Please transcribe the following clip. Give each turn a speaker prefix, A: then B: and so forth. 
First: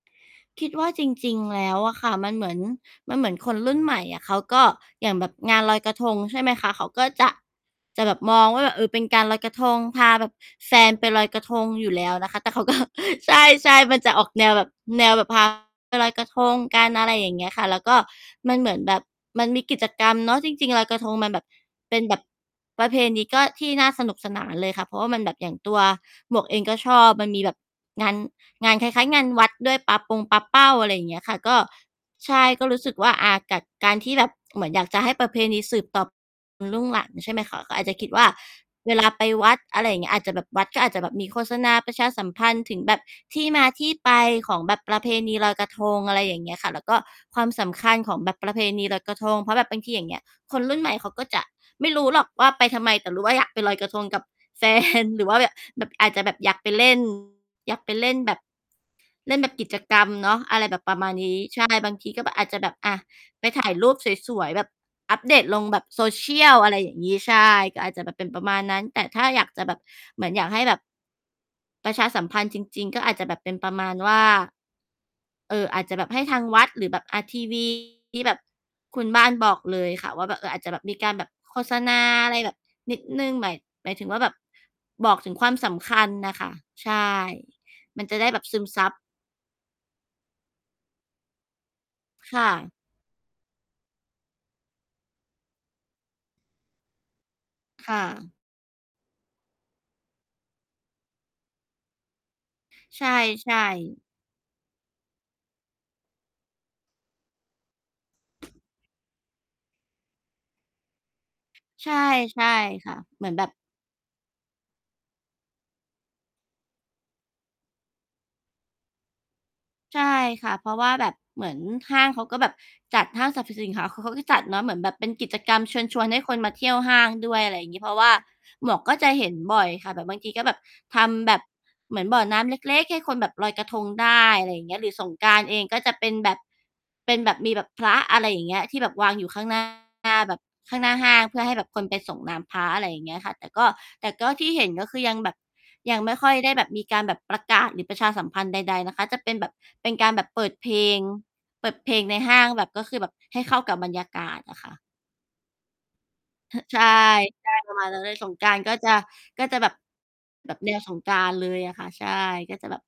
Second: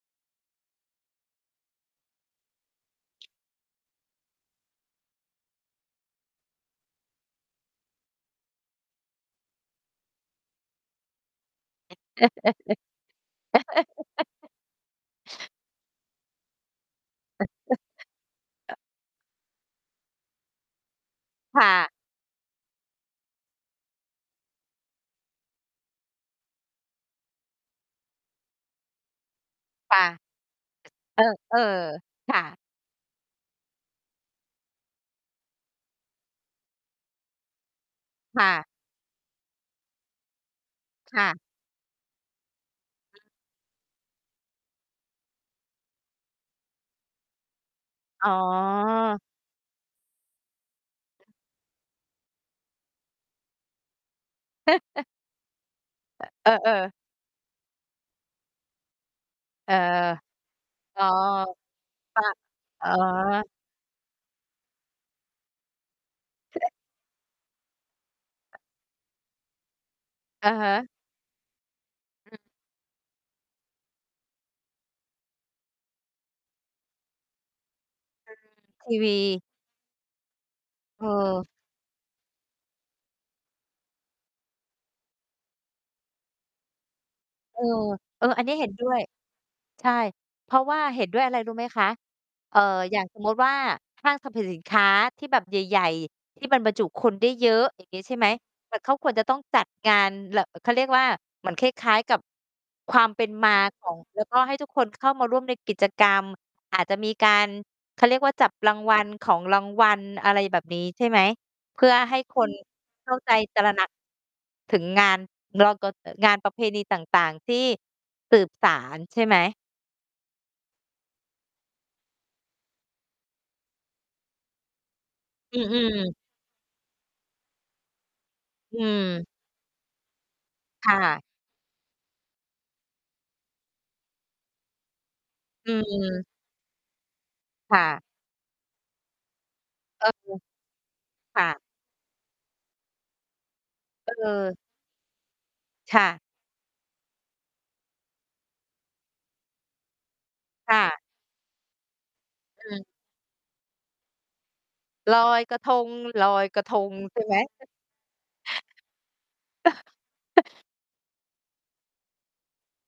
A: คิดว่าจริง ๆ แล้วอะค่ะมันเหมือน มันเหมือนคนรุ่นใหม่อะเขาก็ อย่างแบบงานลอยกระทง ใช่ไหมคะ เขาก็จะ จะแบบมองว่า แบบ เออ เป็นการลอยกระทง พาแบบแฟนไปลอยกระทงอยู่แล้วนะคะ แต่เขา ก็ ใช่ ๆ มันจะออก แนวแบบ แนวแบบ พา ไปลอยกระทงกัน อะไรอย่างเงี้ยค่ะ แล้วก็มันเหมือนแบบมันมีกิจกรรมเนาะ จริง ๆ ลอยกระทงมันแบบ
B: ค่ะ
A: เป็นแบบ ประเพณีก็ ที่น่าสนุกสนานเลยค่ะ เพราะว่ามันแบบอย่างตัวหมวกเองก็ชอบ มันมีแบบงาน งานคล้าย ๆ งานวัดด้วย ป
B: ป
A: า
B: ะ
A: ปงปาเป้า อะไรเง
B: เ
A: ี
B: อ
A: ้ยค่ะ ก็
B: อ ๆ
A: ใ
B: ค
A: ช
B: ่
A: ่
B: ะ
A: ก็รู้สึกว่า อ่า กัด การที่แบบเหมือนอยากจะให้ประเพณีสืบต็อบ รุ่งหลัง ใช่ไหมคะ ก็อาจจะคิดว่า
B: ค่ะ
A: เวลาไปวัด อะไรอย่างเงี้ย อาจจะแบบ วัดก็อาจจะแบ
B: ค
A: บ
B: ่
A: มี
B: ะ
A: โฆษณาประชาสัมพันธ์ถึงแบบ
B: อือ
A: ที่มาที่ไปของแบบประเพณีลอยกระทง อะไรอย่างเงี้ยค่ะ แล้วก็ความสำคัญของ
B: อ๋
A: แบบประเพณีลอยกระ
B: อ
A: ทง เพราะแบบบางทีอย่างเงี้ย คนรุ่นใหม่ เขาก็จะไม่รู้หรอกว่า ไปทำไม แต่รู้ว่าอยากไปลอยกระทงกับ แฟน หรือว่าแบบ แบบ อาจจะแบบ
B: เอ
A: อยากไป
B: อ
A: เล
B: ๆ
A: ่น อยากไปเล่นแบบ เล่นแบบกิ
B: เออ
A: จกรรมเนาะ อะไรแบบปร
B: อ
A: ะ
B: ๋อ
A: มาณนี้ ใช่ บางที
B: ค
A: ก็
B: ่ะ
A: แบบอาจจะแบบ
B: อ๋
A: อ่า ไป
B: อ
A: ถ่ายรูปสวย ๆ แบบ อัปเดตลงแบบ social อะไรอย่างงี้ ใช่ ก็อาจจะแบบเป็นประมาณนั้น แต่ถ้าอยากจะแบบ เหมือนอย
B: อ
A: า
B: ื
A: ก
B: อ
A: ให้
B: ฮ
A: แบ
B: ึ
A: บ ประชาสัม
B: อ
A: พ
B: ือ
A: ันธ์จริง ๆ ก็อาจจะแบบเป็นประมาณว่า เอ่อ อาจจะแบบให้ทางวัด หรือแบบ อ่า ทีวี ที่แ
B: อื
A: บบ
B: ม ที
A: คุ
B: ว
A: ณ
B: ี
A: บ้านบอกเลยค่ะว่า แบบ เออ อาจจะแบบมีการแบบ
B: เออ
A: โฆษณาอะไรแบบนิดหนึ่ง หมาย หมายถึงว่า แบบบอกถึงความสำคัญน่ะค่ะ ใช่
B: เออ
A: มันจะ
B: เอ
A: ได
B: อ
A: ้แบ
B: อั
A: บ
B: นเนี้
A: ซ
B: ย
A: ึ
B: เห
A: ม
B: ็น
A: ซ
B: ด้
A: ับ
B: วย ใช่ เพราะว่า เห็นด้วยอะไร รู้ไหมคะ
A: ค่
B: เอ่อ
A: ะ
B: อย่างสมมุติว่า ห้างสรรพสินค้าที่แบบใหญ่ ๆ ที่มันบรรจุคนได้เยอะ อย่
A: ค
B: าง
A: ่
B: งี้ ใช่ไหม
A: ะ
B: แต่เขาควรจะต้องจัดงานเล่อะ เขาเรียกว่า เหมือนคล้าย ๆ กับ คว
A: ใช
B: ามเป็นมา
A: ่
B: ของ
A: ๆ
B: แล้วก็ให้ทุกคนเข้ามาร่วมในกิจกรรม อาจจะมีการ เขาเรียกว่า จับรางวัล ของรางวัล อะไรแบบนี้ใช่ไหม เพ
A: ใ
B: ื
A: ช
B: ่
A: ่
B: อให้ ค
A: ใช่
B: น
A: ค่ะ
B: เข้า
A: เหมื
B: ใ
A: อ
B: จ
A: นแบบ
B: ตระหนัก ถึงงาน รอกก็จะ งานประเพณีต่าง ๆ ที่สืบสาน ใช่ไหม?
A: ใช่ค่ะ เพราะว่าแบบเหมือนห้างเขาก็แบบจัด ห้างสรรพสินค้าเขา เขาก็จัดเนาะเหมือนแบบเป็นกิจกร
B: อื
A: รมเชิญ
B: อ
A: ชวน
B: ๆ
A: ให้คนมาเที่ยวห้างด้วย อะไรงี้ เพราะว่าหม
B: อ
A: ว
B: ื
A: กก็จะเห
B: ม
A: ็นบ่อยค่ะ แบบบางทีก็แบบ
B: ค่
A: ท
B: ะ
A: ำแบบเหมือนบ่อน้ำเล็ก ๆ ให้คนแบบลอยกระทงได้ อะไรเงี้ย หรือสงกรานต์เอง
B: อื
A: ก็จะเป็น
B: ม
A: แบบ เป็นแบบมีแบบ
B: ค่
A: พระ
B: ะ
A: อะไรอย่างเงี้ย ที่แบบวางอยู่ข้าง หน้า
B: เออ
A: แบบข้างหน้าห้าง เพ
B: ค
A: ื่
B: ่
A: อใ
B: ะ
A: ห้แบบคนไปสรงน้ำพระ อะไรอย่างเงี้ยค่ะ แต่ก็ แต่ก็ที่
B: เออ
A: เห็นก็คือยังแบบย
B: ค
A: ัง
B: ่
A: ไม
B: ะ
A: ่ค่อยได้แบบมีการแบบประกาศ หรือประชาสัมพันธ์ใด ๆ นะคะ จะเป็นแบบเป็นการแบบเปิดเพ
B: ค่
A: ลง
B: ะ
A: เปิดเพลงในห้าง แ
B: อ
A: บ
B: ื
A: บก
B: ม
A: ็คือแบบให้เข้ากับบรรยากาศน่ะค่ะ
B: ลอยกระทง ลอย
A: เฮ
B: ก
A: อ
B: ร
A: ะ
B: ะท
A: ใช่
B: ง ใช่ไหม?
A: ใช่ ประมาณนั้นเลย สงกรานต์ก็จะ ก็จะแบบ แบบแนวสงกรานต์เลยอะค่ะ ใช่ ก็จะแบบ